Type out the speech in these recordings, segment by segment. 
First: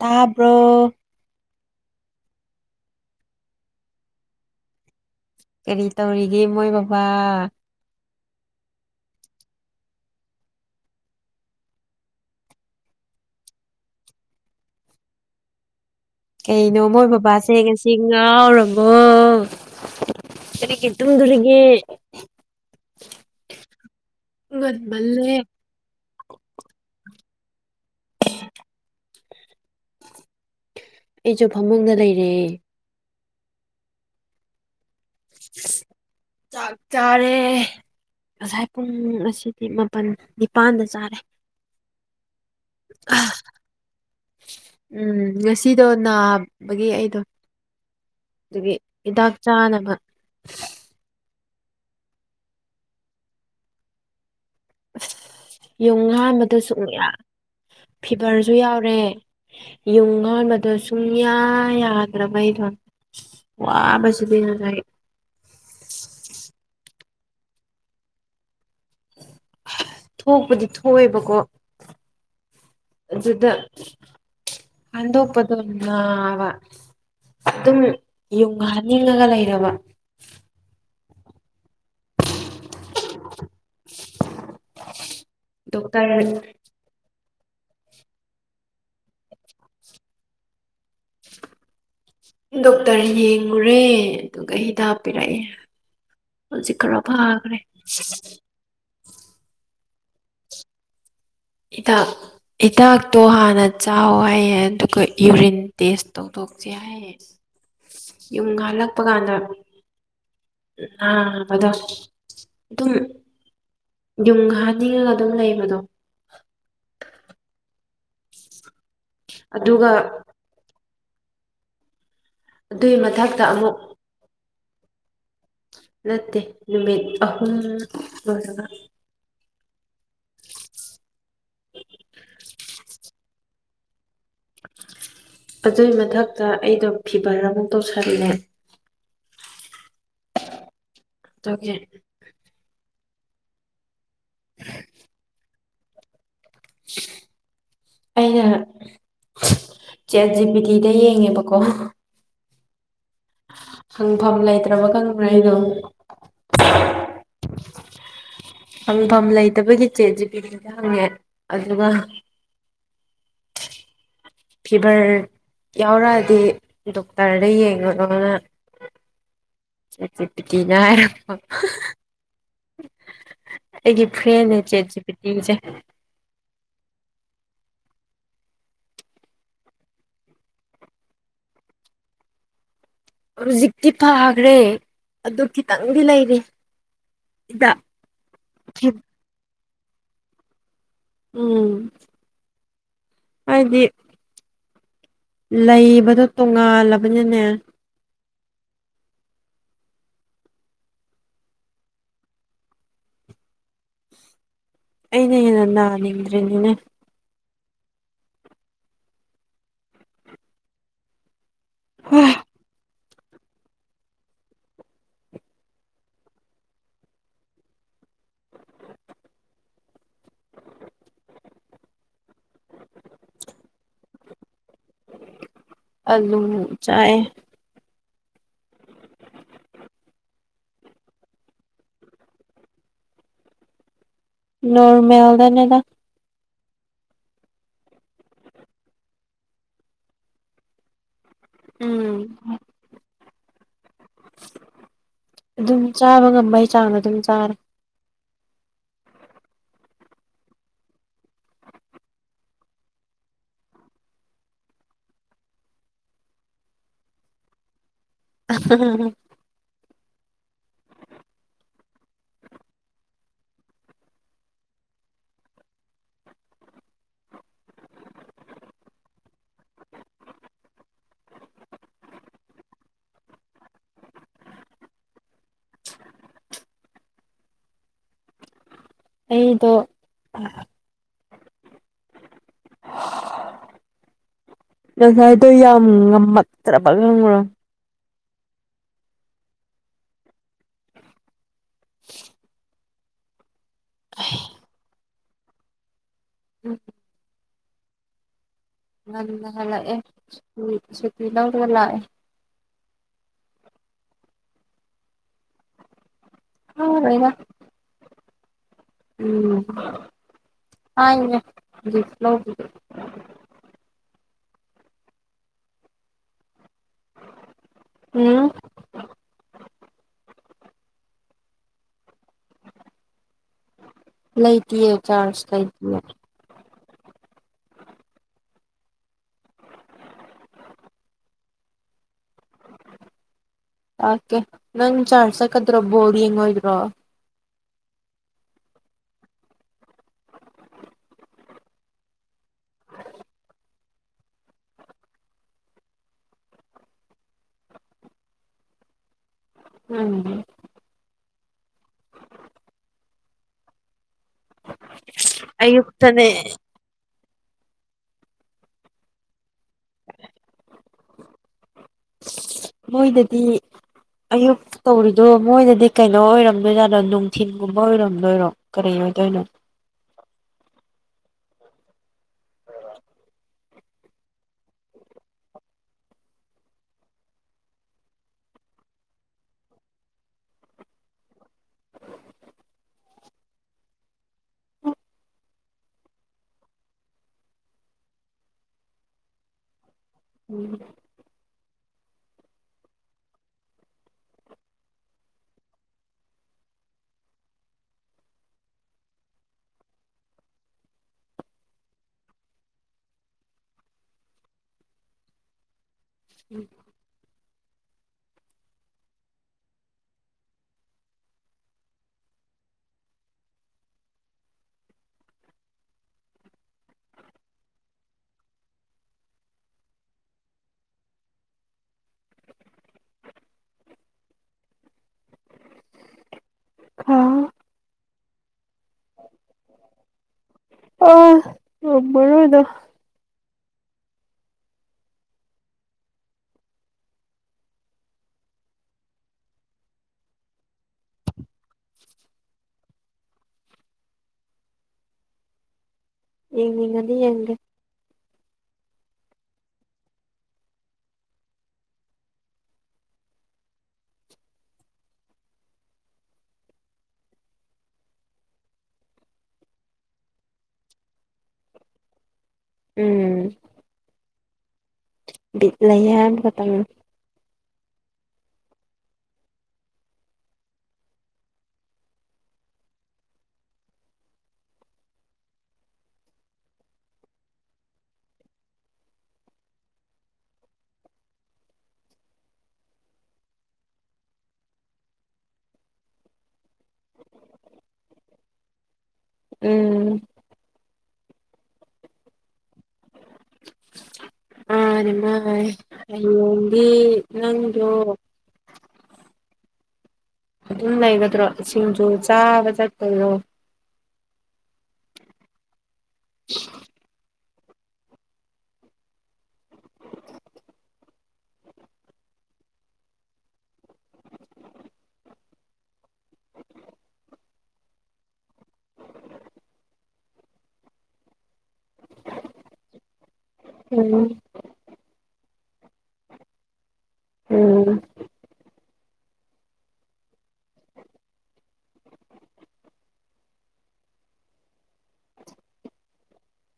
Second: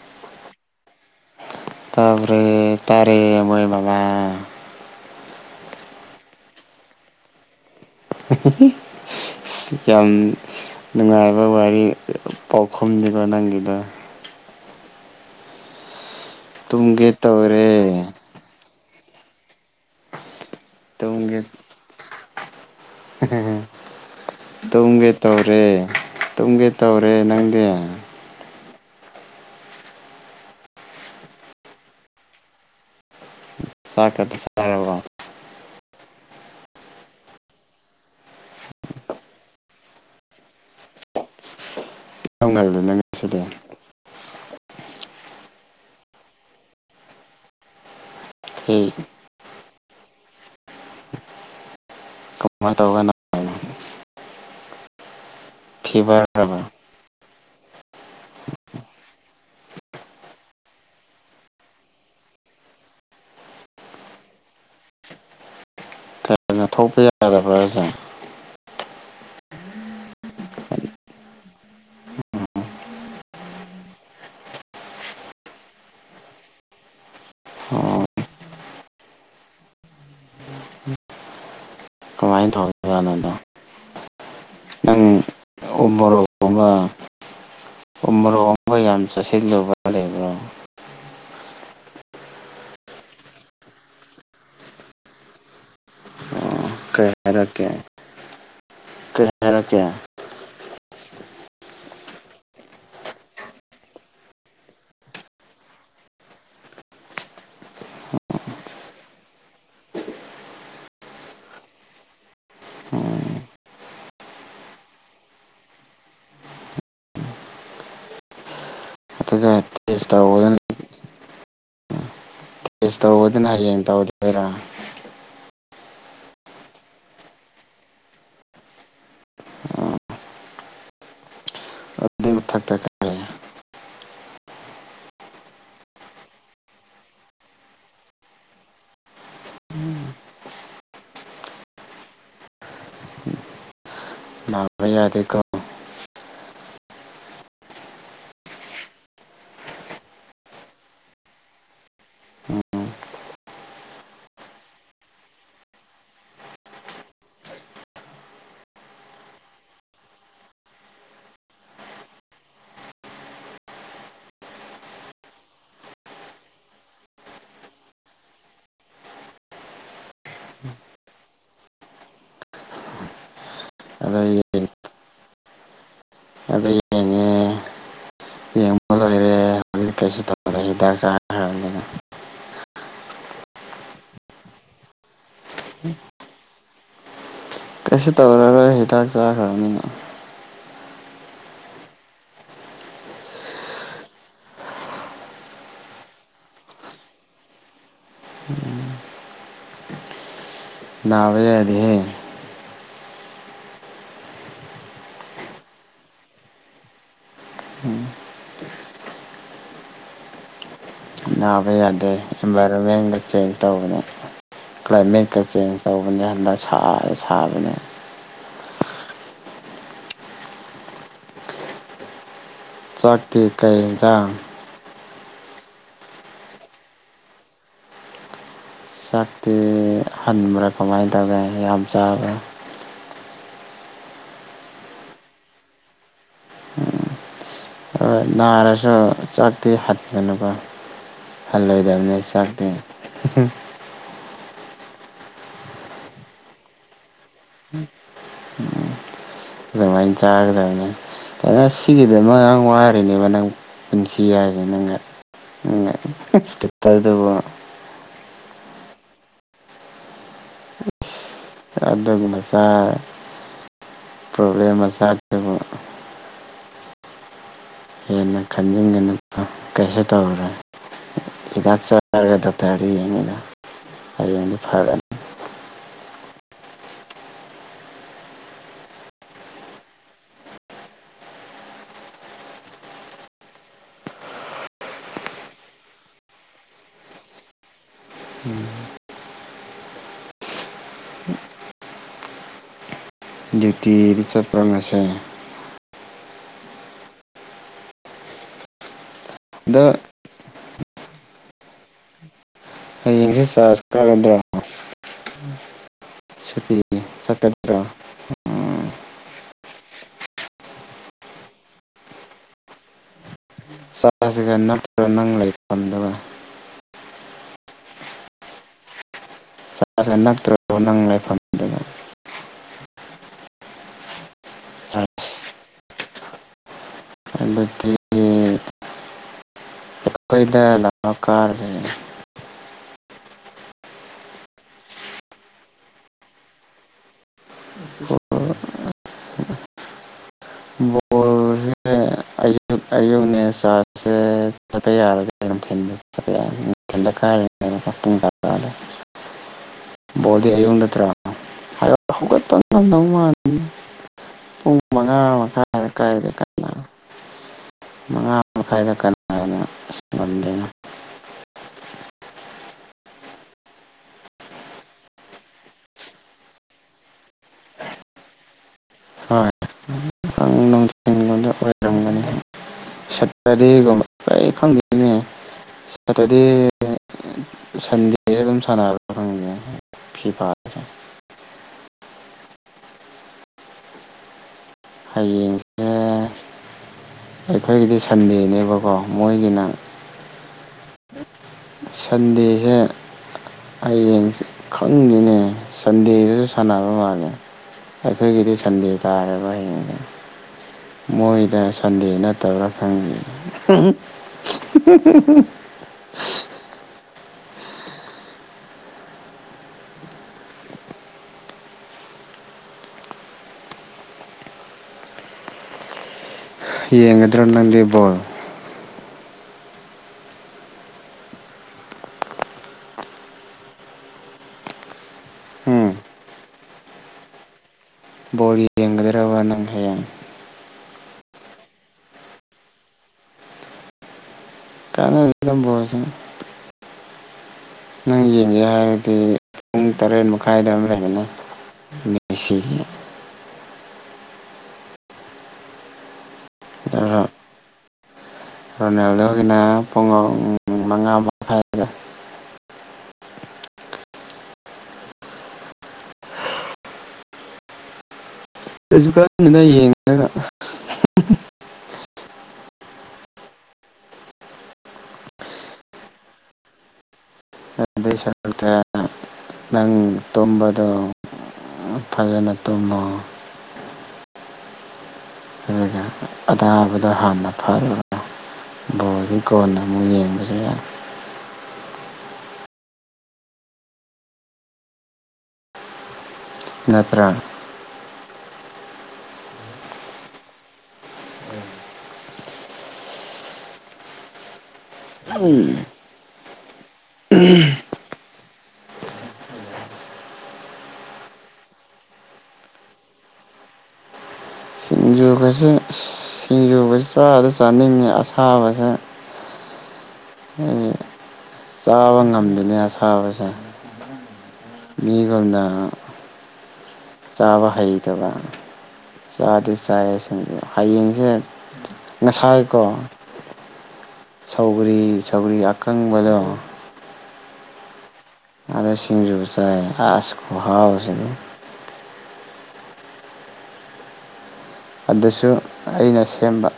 ꯇꯥꯕ꯭ꯔꯣ ꯇꯥꯕ꯭ꯔ ꯇꯥꯔꯦ ꯃꯣꯏ ꯃꯃꯥ ꯀꯔꯤ ꯇꯧꯔꯤꯒꯦ ꯃꯣꯏ ꯕꯕꯥ [inaudible] ꯌꯥꯝ ꯅꯨꯡꯉꯥꯏꯕ ꯋꯥꯔꯤ ꯄꯥꯎꯈꯨꯝꯅꯤꯒꯣ ꯅꯪꯒꯤꯗꯣ ꯀꯩꯅꯣ ꯃꯣꯏ ꯇꯨꯝꯒꯦ ꯕꯕꯥꯁꯦ ꯇꯧꯔꯦ ꯉꯁꯤ ꯉꯥꯎꯔꯕꯣ ꯀꯔꯤꯒꯤ ꯇꯨꯝꯒꯦ ꯇꯨꯝꯗꯨꯔꯤꯒꯦ ꯇꯨꯝꯒꯦ ꯉꯟꯃꯜꯂꯦ ꯇꯧꯔꯦ ꯇꯨꯝꯒꯦ ꯇꯧꯔꯦ ꯅꯪꯗꯤ ꯑꯩꯖꯨ ꯐꯃꯨꯡꯗ ꯂꯩꯔꯦ ꯆꯥꯛꯀ ꯆꯥꯔ ꯆꯥꯛ ꯆꯥꯔꯦ ꯉꯁꯥꯏ ꯄꯨꯡ ꯉꯁꯤꯗꯤ ꯃꯥꯄꯟ ꯅꯤꯄꯥꯟꯗ ꯆꯥꯔꯦ ꯀꯔꯝ ꯂꯩꯔꯤꯅꯣ ꯑ ꯉꯁꯤꯗꯤ ꯎꯝ ꯉꯁꯤꯗꯣ ꯅꯥꯕꯒꯤ ꯑꯩꯗꯣ ꯗꯨꯒꯤ ꯀꯔꯤ ꯍꯤꯗꯥꯛ ꯆꯥꯅꯕ ꯀꯃꯥꯏ ꯇꯧꯒꯅ ꯑꯁ ꯌꯨꯡ ꯍꯥꯟꯕꯗ ꯐꯤꯚꯔꯔꯕ ꯁꯨꯡꯌꯥ ꯐꯤꯚꯔꯁꯨ ꯌꯥꯎꯔꯦ ꯌꯨꯡ ꯍꯥꯟꯕꯗꯣ ꯁꯨꯡꯌꯥ ꯌꯥꯗ꯭ꯔꯕꯩꯗꯣ ꯋꯥꯕꯁꯤꯗꯤ ꯉꯖꯥꯏ ꯁꯥꯅ ꯊꯣꯛꯄ ꯌꯥꯗꯕ꯭ꯔꯥ ꯍꯥꯢꯖꯦ ꯊꯣꯛꯄꯗꯤ ꯊꯣꯛꯑꯦꯕꯀꯣ ꯑꯗꯨꯗ ꯍꯥꯟꯗꯣꯛꯄꯗꯣ ꯅꯥꯕ ꯑꯗꯨꯝ ꯑꯣ ꯌꯨꯡ ꯍꯥꯟꯅꯤꯡꯉꯒ ꯂꯩꯔꯕ ꯀꯃꯥꯏꯅ ꯇꯧ ꯔꯅꯗꯥ ꯎ ꯗꯣꯛꯇꯔ ꯔꯅ ꯎꯝꯃꯣ [unintelligible] ꯀꯌꯥꯝ ꯆꯥꯁꯤꯟꯂꯨꯕ ꯀ ꯂꯩꯕ꯭ꯔꯣ ꯗꯣꯛꯇꯔ ꯌꯦꯡꯉꯨꯔꯦ ꯑꯗꯨꯒ ꯍꯤꯗꯥꯛ ꯄꯤꯔꯛꯑꯦ ꯑꯣ ꯍꯨꯖꯤꯛ ꯈꯔ ꯀꯩ ꯐꯥꯈ꯭ꯔꯦ ꯍꯥꯏꯔꯛꯀꯦ ꯀꯩ ꯍꯥꯏꯔꯛꯀꯦ ꯍꯤꯗꯥꯛ ꯍꯤꯗꯥꯛꯇꯣ ꯍꯥꯟꯅ ꯆꯥꯎ ꯍꯥꯏꯌꯦ ꯑꯗꯨꯒ ꯌꯨꯔꯤꯟ ꯇꯦꯁ ꯇꯧ ꯊꯣꯛꯁꯦ ꯍꯥꯏꯌꯦ ꯌꯨꯡ ꯍꯥꯜꯂꯛꯄ ꯀꯥꯟꯗ ꯅꯥꯕꯗꯣ ꯗꯨꯝ ꯎꯝ ꯌꯨꯡ ꯍꯥꯥꯟꯅꯤꯡꯉꯒ ꯑꯗꯨꯝ ꯂꯩꯕꯗꯣ ꯑꯗꯨꯒ ꯑꯗꯨꯒ ꯇꯦꯁ ꯇꯧꯔꯒ ꯑꯗꯨꯏ ꯇꯦꯁ ꯃꯊꯛꯇ ꯇꯧꯕꯗꯨꯅ ꯑꯃꯨꯛ ꯍꯌꯦꯡ ꯇꯧꯗꯣꯏꯔꯥ ꯅꯠꯇꯦ ꯅꯨꯃꯤꯠ ꯑꯍꯨꯝ ꯂꯣꯟꯅꯅ ꯑꯣ ꯎꯝ ꯊꯛꯇꯥ [unintelligible] ꯑꯗꯨꯏ ꯃꯊꯛꯇ ꯑꯩꯗꯣ ꯐꯤꯚꯔ ꯑꯃꯨꯛ ꯇꯧꯁꯜꯂꯦ ꯇꯨꯀꯦ ꯅꯥꯕ ꯌꯥꯗꯦꯀꯣ ꯑꯩꯅ ꯆꯦꯠ ꯖꯤ ꯄꯤ ꯗꯤ ꯗꯥ ꯌꯦꯡꯉꯦꯕꯀꯣ ꯎꯝ ꯍꯪꯐꯝ ꯂꯩꯇ꯭ꯔꯥꯕ ꯈꯪꯕ꯭ꯔꯥ ꯑꯩꯗꯣ ꯍꯪꯐꯝ ꯂꯩꯇꯕꯒꯤ ꯆꯦꯠ ꯖꯤ ꯄꯤ ꯗꯤ ꯗꯥ ꯍꯪꯉꯦ ꯑꯗꯨꯒ ꯐꯤꯚꯔ ꯌꯥꯎꯔꯛꯑꯗꯤ ꯗꯣꯛꯇꯔꯗ ꯌꯦꯡꯉꯣꯅꯣꯅ ꯆꯦꯠ ꯖꯤ ꯄꯤ ꯇꯤ ꯅ ꯍꯥꯏꯔꯛꯄ ꯑꯩꯒꯤ ꯑꯗꯣ ꯐ꯭ꯔꯦꯟꯅꯦ ꯌꯦꯡ ꯆꯦꯠ ꯖꯤ ꯄꯤ ꯇꯤꯁꯦ ꯑꯗꯣ ꯌꯦꯡꯉꯦ ꯌꯦꯡꯕ ꯂꯣꯏꯔꯦ ꯀꯩꯁꯨ ꯇꯧ ꯑꯗꯩ ꯍꯤꯗꯥꯛ ꯆꯥ ꯍꯨꯖꯤꯛꯇꯤ ꯐꯒ꯭ꯔꯦ ꯑꯗꯨ ꯈꯤꯇꯪꯗꯤ ꯂꯩꯔꯤ ꯍꯤꯗꯥꯛ ꯀꯩꯁꯨ ꯇꯧꯔꯔꯣꯏ ꯍꯤꯗꯥꯛ ꯆꯥꯈ꯭ꯔꯥꯅꯤꯅ ꯎꯝ ꯍꯥꯏꯗꯤ ꯂꯩꯕꯗꯣ ꯇꯣꯉꯥꯜꯂꯕꯅꯤꯅꯦ ꯎꯝ ꯅꯥꯕ ꯌꯥꯗꯦꯍꯦ ꯑꯩꯅ ꯍꯦꯟꯅ ꯅꯅꯤꯡꯗ꯭ꯔꯤꯅꯤꯅꯦ ꯎꯝ ꯅꯥꯕ ꯌꯥꯗꯦ ꯍꯥ ꯏꯟꯚꯥꯏꯔꯣꯟꯃꯦꯟꯒ ꯆꯦꯟꯖ ꯇꯧꯕꯅꯦ ꯀ꯭ꯂꯥꯏꯃꯦꯠꯀꯥ ꯆꯦꯟꯖ ꯇꯧꯕꯅꯦ ꯍꯟꯗꯛ ꯁꯥꯔꯦ ꯁꯥꯕꯅꯦ ꯆꯥꯛꯇꯤ ꯀꯩ ꯍꯤꯟꯖꯥꯡ ꯑꯂꯨ ꯆꯥꯏ ꯆꯥꯛꯇꯤ ꯍꯟꯕ꯭ꯔꯥ ꯀꯃꯥꯏꯟ ꯇꯧꯒꯦ ꯌꯥꯝ ꯆꯥꯕ꯭ꯔꯥ ꯅꯣꯔꯃꯦꯜꯗꯅꯦꯗ ꯍꯣꯏ ꯅꯥꯔꯁꯨ ꯆꯥꯛꯇꯤ ꯍꯠꯒꯅꯨꯀꯣ ꯍꯜꯂꯣꯏꯗꯕꯅꯤ ꯎꯝ ꯆꯥꯛꯇꯤ ꯑꯗꯨꯝ ꯆꯥꯕ ꯉꯝꯕꯒꯤ ꯆꯥꯡꯗ ꯑꯗꯨꯝ ꯆꯥꯔꯦ ꯎꯝ ꯑꯗꯨꯃꯥꯏꯟ ꯆꯥꯒꯗꯕꯅꯦ [unintelligible] ꯁꯤꯒꯤꯗꯃꯛ ꯋꯥꯔꯤꯅꯦꯕ ꯅꯪ ꯄꯨꯟꯁꯤ ꯍꯥꯏꯖꯦ ꯅꯪꯒ [unintelligible] [unintelligible] ꯑꯗꯨꯒꯤ ꯃꯆꯥ ꯄ꯭ꯔꯣꯕꯂꯦꯝ ꯃꯆꯥ ꯗꯨꯕꯨ ꯍꯦꯟꯅ ꯈꯟꯖꯤꯟꯒꯅꯨꯀꯣ ꯀꯩꯁꯨ ꯇꯧꯔꯣꯏ ꯍꯤꯗꯥꯛ ꯆꯥꯔꯒ ꯗꯣꯛꯇꯔꯗ ꯌꯦꯡꯉꯦꯅ ꯍꯌꯦꯡꯗꯤ ꯐꯔꯥꯅꯤ ꯑꯩꯗꯣ ꯑꯥ [unintelligible] ꯉꯁꯥꯏꯗꯣ ꯌꯥꯝ ꯉꯝꯃꯛꯇ꯭ꯔꯥꯕ ꯉꯪꯉ꯭ꯔꯣ ꯎꯝ [inaudible] ꯇꯤꯗꯤ ꯆꯠꯄ꯭ꯔꯥ ꯉꯁꯦ ꯎꯝ ꯉꯟꯅ ꯑꯗꯣ ꯍꯜꯂꯛꯑꯦ ꯁꯨꯤꯇꯤ ꯁꯨꯇꯤ ꯂꯧꯔꯒ ꯂꯥꯛꯑꯦ ꯌꯦꯡꯁꯤ ꯆꯔꯆ ꯀꯥꯒꯗ꯭ꯔꯣ ꯁꯨꯇꯤ ꯀꯥꯎꯔꯦꯗ ꯆꯠꯀꯥꯗ꯭ꯔꯣ ꯎꯝ ꯍꯥꯏꯅꯦ ꯍꯧꯖꯤꯛ ꯂꯧꯕꯗꯣ ꯆꯆꯥꯁꯤꯒ ꯅꯠꯇ꯭ꯔꯒ ꯅꯪ ꯂꯩ ꯐꯝꯗꯕ ꯎꯝ ꯆꯥꯁ ꯅꯛꯇ꯭ꯔꯣ ꯅꯪ ꯂꯩꯐꯝ [unintelligible] ꯂꯩꯇꯤꯌꯦ ꯆꯥꯔꯖ ꯂꯩꯇꯦ ꯑꯗꯨꯗꯤ ꯑꯩꯈꯣꯏꯗ [unintelligible] ꯑꯣꯛꯀꯦ ꯅꯪ ꯆ꯭ꯔꯆ ꯆꯠꯀꯗ꯭ꯔꯣ ꯕꯣꯜ ꯌꯦꯡꯉꯣꯏꯗ꯭ꯔꯣ [inaudible] ꯕꯣꯜꯁꯦ ꯑꯌꯨꯛ ꯑꯌꯨꯛꯅꯦ ꯆꯥ꯭ꯔꯆꯁꯦ ꯆꯠꯄ ꯌꯥꯔꯒꯗꯤ ꯅꯨꯡꯊꯤꯜ ꯆꯠꯄ ꯌꯥꯒꯅꯤ [unintelligible] ꯎꯝ ꯕꯣꯜꯗꯤ ꯑꯌꯨꯛ ꯅꯠꯇ꯭ꯔꯣ ꯍꯌꯦꯡ ꯍꯧꯒꯠꯄ ꯉꯝꯗꯧ ꯃꯥꯟꯗꯦ ꯄꯨꯡ ꯃꯉꯥ ꯃꯈꯥꯏꯗ ꯑꯌꯨꯛꯇꯅꯦ ꯀꯥꯏꯗ ꯀꯥꯏꯅꯣ ꯃꯉꯥ ꯃꯈꯥꯏꯗ ꯀꯅꯥꯅ ꯑꯁ ꯉꯝꯗꯣꯏꯅꯣ ꯃꯣꯏꯗꯗꯤ ꯑꯌꯨꯛ ꯇꯧꯔꯤꯗꯣ ꯃꯣꯏꯗꯗꯤ ꯀꯩꯅꯣ ꯑꯣꯏꯔꯝꯗꯣꯏꯖꯥꯠꯗꯣ ꯅꯨꯡꯊꯤꯟꯒꯨꯝꯕ ꯑꯣꯏꯔꯝꯗꯣꯏꯔꯣ ꯀꯔꯤ ꯑꯣꯏ ꯍꯣꯏ ꯑꯣꯏꯔꯝꯒꯅꯤ ꯁꯇꯔꯗꯦꯒꯨꯝꯕ ꯑꯩ ꯈꯪꯗꯦꯅꯦ ꯁꯇꯔꯗꯦ ꯁꯟꯗꯦ ꯑꯗꯨꯝ ꯁꯥꯟꯔ ꯈꯪꯒꯅꯤ ꯐꯤꯐꯥꯗꯁꯨ ꯍꯌꯦꯡꯁꯦ ꯑꯩꯈꯣꯏꯒꯤꯗꯤ ꯁꯟꯗꯦꯅꯦꯕꯀꯣ ꯃꯣꯏꯒꯤꯅ ꯎꯝ ꯁꯟꯗꯦꯁꯦ ꯍꯌꯦꯡꯁꯦ ꯈꯪꯗꯦꯅꯦ ꯁꯟꯗꯦꯗꯁꯨ ꯁꯥꯟꯅꯕ ꯃꯥꯜꯂꯦ ꯑꯩꯈꯣꯏꯒꯤꯗꯤ ꯁꯟꯗꯦ ꯇꯥꯔꯦꯕ ꯍꯌꯦꯡꯖꯦ ꯃꯣꯏꯗ ꯁꯟꯗꯦ ꯅꯠꯇꯕ꯭ꯔ ꯈꯪꯗꯦ [inaudible] ꯌꯦꯡꯒꯗ꯭ꯔꯣ ꯅꯪꯗꯤ ꯕꯣꯜ ꯎꯝ [inaudible] ꯕꯣꯜ ꯌꯦꯡꯕꯗ [unintelligible] ꯉꯝꯃꯔꯣꯏꯗ [unintelligible] ꯅꯪ ꯌꯦꯡꯒꯦ ꯍꯥꯏꯔꯗꯤ ꯄꯨꯡ ꯇꯔꯦꯠ ꯃꯈꯥꯏꯗ ꯑꯃ ꯂꯩꯕꯅꯦ ꯃꯦꯁꯤꯒꯤ ꯌꯦꯡꯅꯤꯡꯉꯗꯤ ꯌꯦꯡꯒꯦ ꯔꯣꯅꯥꯟꯗꯣꯒꯤꯅ ꯄꯨꯡ ꯑꯍꯨꯝ ꯃꯉꯥ ꯃꯈꯥꯏꯗ ꯀꯩꯁꯨ ꯈꯟꯗꯦꯗ ꯌꯦꯡꯗ꯭ꯔꯦꯗ ꯎꯝ ꯕꯤꯠ ꯂꯩꯌꯦ ꯍꯥꯏꯕ ꯈꯇꯪ ꯑꯗꯨꯏ ꯁꯔꯨꯛꯇ ꯅꯪ ꯇꯝꯕꯗꯣ ꯐꯖꯅ ꯇꯨꯝꯃꯣ ꯑꯗꯨꯗ ꯑꯅꯥꯕꯗꯣ ꯍꯥꯟꯅ ꯐꯅꯕ ꯕꯣꯜꯒꯤ ꯀꯣꯟꯅ ꯑꯃꯨꯛ ꯌꯦꯡꯕꯁꯨ ꯌꯥꯏ ꯅꯠꯇ꯭ꯔꯥ ꯎꯝ ꯎꯝ ꯍꯌꯦꯟꯗꯤ ꯅꯪꯗꯣ ꯑꯗꯨꯝ ꯂꯩꯒꯗ꯭ꯔꯣ ꯁꯤꯡꯖꯨ ꯆꯥꯕ ꯆꯠꯄꯗꯣ ꯁꯤꯡꯖꯨꯒꯁꯦ ꯁꯤꯡꯖꯨꯒꯁꯦ ꯆꯥꯗ ꯆꯥꯅꯤꯡꯉꯦ ꯑꯁꯥꯕꯁꯦ ꯑꯝ ꯆꯥꯕ ꯉꯝꯗꯣꯏꯅꯦ ꯑꯁꯥꯕꯁꯦ ꯃꯤꯒꯨꯝꯅ ꯆꯥꯕ ꯍꯩꯇꯕ ꯆꯥꯗꯤ ꯆꯥꯏꯌꯦ ꯁꯤꯡꯖꯨ ꯍꯌꯦꯡꯁꯦ ꯉꯁꯥꯏꯀꯣ ꯎꯝ ꯁꯧꯒꯔꯤ ꯁꯧꯒꯔꯤ ꯑꯀꯪꯕꯗꯣ ꯎꯝ ꯑꯗ ꯁꯤꯡꯖꯨ ꯆꯥꯏ ꯑꯁ ꯈꯨꯍꯥꯎ ꯁꯤꯗꯤ ꯑꯗꯨꯁꯨ ꯑꯩꯅ ꯁꯦꯝꯕ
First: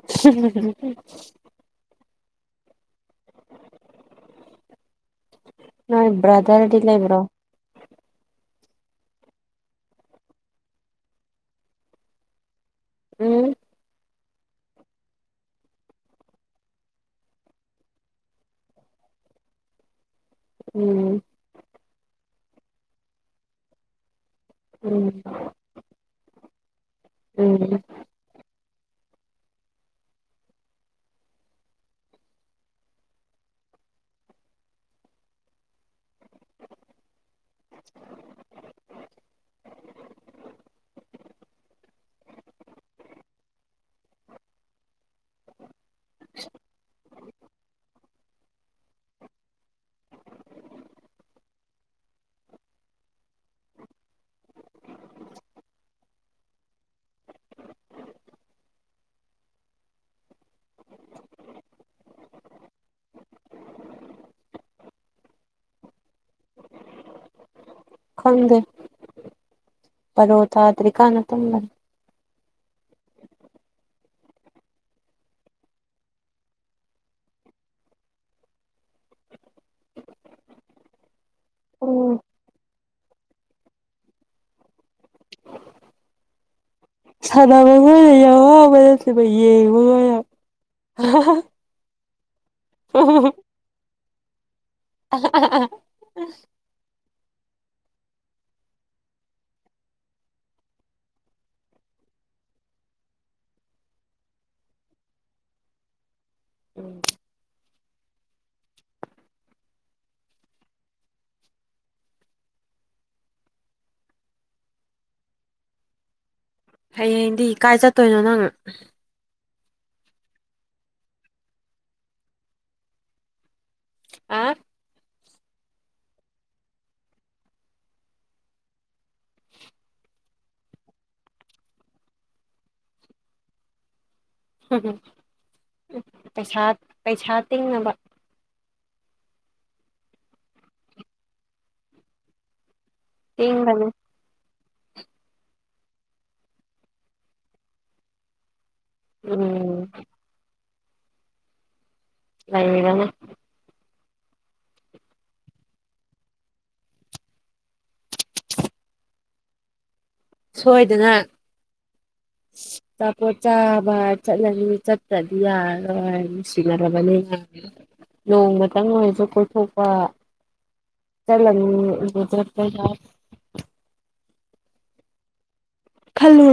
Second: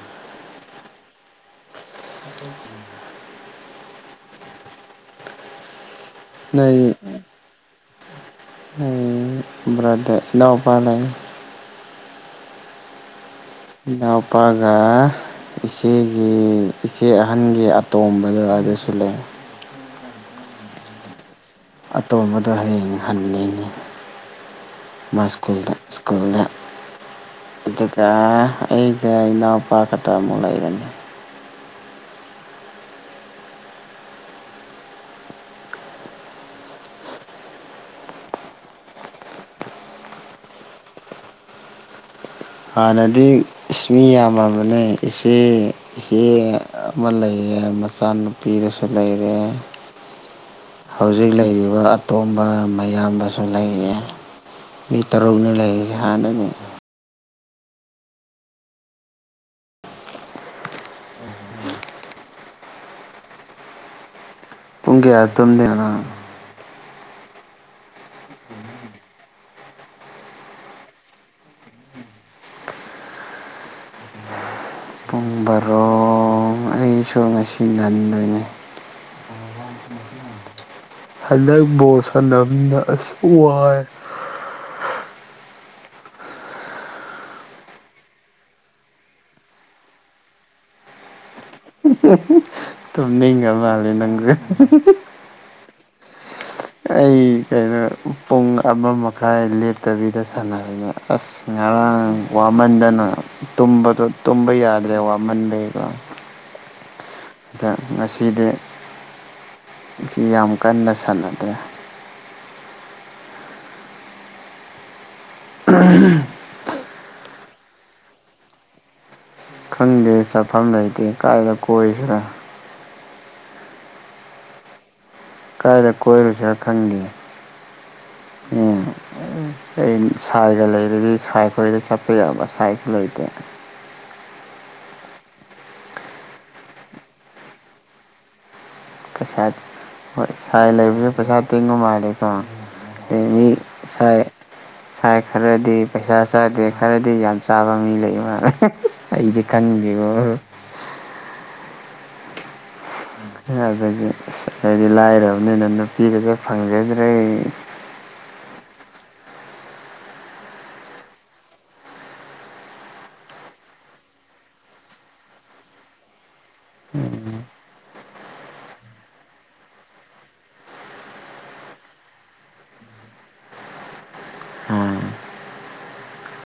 [unintelligible] ꯕ꯭ꯔꯗꯔꯗꯤ ꯅꯣꯏ ꯂꯩꯕ꯭ꯔꯣ ꯅꯣꯏ ꯕ꯭ꯔꯗꯔ ꯏꯅꯥꯎ ꯄꯥ ꯂꯩ ꯎꯝ ꯏꯅꯥꯎꯄꯥꯒ ꯏꯆꯦꯒꯤ ꯏꯆꯦ ꯑꯍꯟꯒꯤ ꯑꯇꯣꯝꯕꯗ ꯑꯗꯨꯁꯨ ꯂꯩ ꯎꯝ ꯑꯇꯣꯝꯕꯗꯣ ꯍꯌꯦꯡ ꯍꯟꯅꯤꯡꯉꯤ ꯎꯝ ꯃꯥ ꯁ꯭ꯀꯨꯜꯗ ꯁ꯭ꯀꯨꯜꯗ ꯎꯝ ꯑꯗꯨꯒ ꯑꯩꯒ ꯏꯅꯥꯎꯄꯥ ꯈꯛꯇ ꯑꯃꯨꯛ ꯂꯩꯔꯅꯤ ꯍꯥꯟꯅꯗꯤ ꯃꯤ ꯌꯥꯝꯃꯕꯅꯦ ꯏꯆꯦ ꯏꯆꯦ ꯑꯃ ꯂꯩꯌꯦ ꯃꯆꯥꯅꯨꯄꯤꯗꯁꯨ ꯂꯩꯔꯦ ꯍꯧꯖꯤꯛ ꯂꯩꯔꯤꯕ ꯑꯇꯣꯝꯕ ꯃꯌꯥꯝꯕꯁꯨ ꯂꯩꯌꯦ ꯃꯤ ꯇꯔꯨꯛꯅꯦ ꯂꯩꯥꯔꯤꯁꯦ ꯍꯥꯟꯅꯗꯒꯤ ꯄꯨꯡ ꯀꯌꯥ ꯇꯨꯝꯗꯦ ꯅꯪ ꯈꯪꯗꯦ ꯕꯔꯣ ꯊꯥꯗ꯭ꯔꯤꯀꯥꯟꯖ ꯇꯨꯝꯕ ꯄꯨꯡ ꯕꯥꯔꯣ ꯑꯩꯁꯨ ꯉꯁꯤ ꯉꯟꯗꯣꯏꯅꯤ [inaudible] ꯍꯟꯗꯛ ꯕꯣꯜ ꯎꯝ ꯁꯅꯕꯅꯤꯅ ꯑꯁ ꯋꯥꯏꯌꯦ ꯁꯥꯟꯅꯕꯕꯨ ꯌꯥꯝ ꯋꯥꯕ ꯅꯠꯇꯦꯗ ꯌꯦꯡꯕꯒꯅ ꯇꯨꯝꯅꯤꯡꯉ ꯃꯥꯂꯦ ꯅꯪꯁꯦ [unintelligible] ꯑꯩ ꯀꯩꯅꯣ ꯄꯨꯡ ꯑꯃ ꯃꯈꯥꯏ ꯂꯦꯞꯇꯕꯤꯗ ꯁꯥꯟꯅꯔꯅꯦ ꯑꯁ ꯑꯁ ꯉꯔꯥꯡ ꯋꯥꯃꯟꯗꯅ ꯇꯨꯝꯕꯗꯣ ꯇꯨꯝꯕ ꯌꯥꯗ꯭ꯔꯦ ꯋꯥꯃꯟꯕꯩꯗꯣ [unintelligible] ꯑꯗ ꯉꯁꯤꯗꯤ ꯁꯤ ꯌꯥꯝ ꯀꯟꯅ ꯁꯥꯟꯅꯗ꯭ꯔꯦ [unintelligible] ꯍꯌꯦꯡꯗꯤ ꯀꯥꯏ ꯆꯠꯇꯣꯏꯅꯣ ꯅꯪ ꯈꯪꯗꯦ ꯆꯥꯐꯝ ꯂꯩꯇꯦ ꯀꯥꯏꯗ ꯀꯣꯏꯁꯤꯔꯥ ꯑ ꯀꯥꯏꯗ ꯀꯣꯏꯔꯨꯁꯔ ꯈꯪꯗꯦ ꯎꯝ ꯑꯩ ꯁꯥꯏꯒ ꯂꯩꯔꯗꯤ ꯁꯥꯏ ꯈꯣꯏꯗ ꯆꯠꯄ ꯌꯥꯕ ꯁꯥꯏꯁꯨ ꯂꯩꯇꯦ꯫ ꯄꯩꯁꯥ ꯄꯩꯁꯥ ꯇꯤꯡꯅꯕ ꯄꯩꯁꯥ ꯍꯣꯏ ꯁꯥꯏ ꯂꯩꯕꯁꯨ ꯄꯩꯁꯥ ꯇꯤꯡꯕ ꯃꯥꯂꯦꯀꯣ꯫ ꯑꯦ ꯃꯤ ꯇꯤꯡꯒꯅꯤ ꯁꯥꯏ ꯁꯥꯏ ꯈꯔꯗꯤ ꯄꯩꯁꯥ ꯆꯥꯗꯦ ꯈꯔꯗꯤ ꯌꯥꯝ ꯆꯥꯕ ꯃꯤ ꯂꯩ ꯃꯥꯂꯦ꯫ ꯑꯩꯗꯤ ꯎꯝ ꯈꯟꯗꯦꯕꯣ ꯂꯩꯕꯅꯤ ꯑꯗꯨꯗꯤ ꯑꯩꯗꯤ ꯂꯥꯏꯔꯕꯅꯤꯅ ꯅꯨꯄꯤꯒꯁꯦ ꯐꯪꯖꯗ꯭ꯔꯦ꯫ ꯁꯣꯏꯗꯅ [unintelligible] ꯆꯥꯄꯣꯠ ꯆꯕ ꯆꯠꯂꯅꯤ ꯆꯠꯇꯗꯤ ꯌꯥꯔꯣꯏ ꯅꯨꯡꯁꯤ ꯅꯔꯕꯅꯤꯅ꯫ ꯅꯣꯡꯃꯇꯪ ꯑꯣꯏꯔꯁꯨ ꯀꯣꯏꯊꯣꯛꯄ [unintelligible] ꯎꯝ ꯈꯜꯂꯨ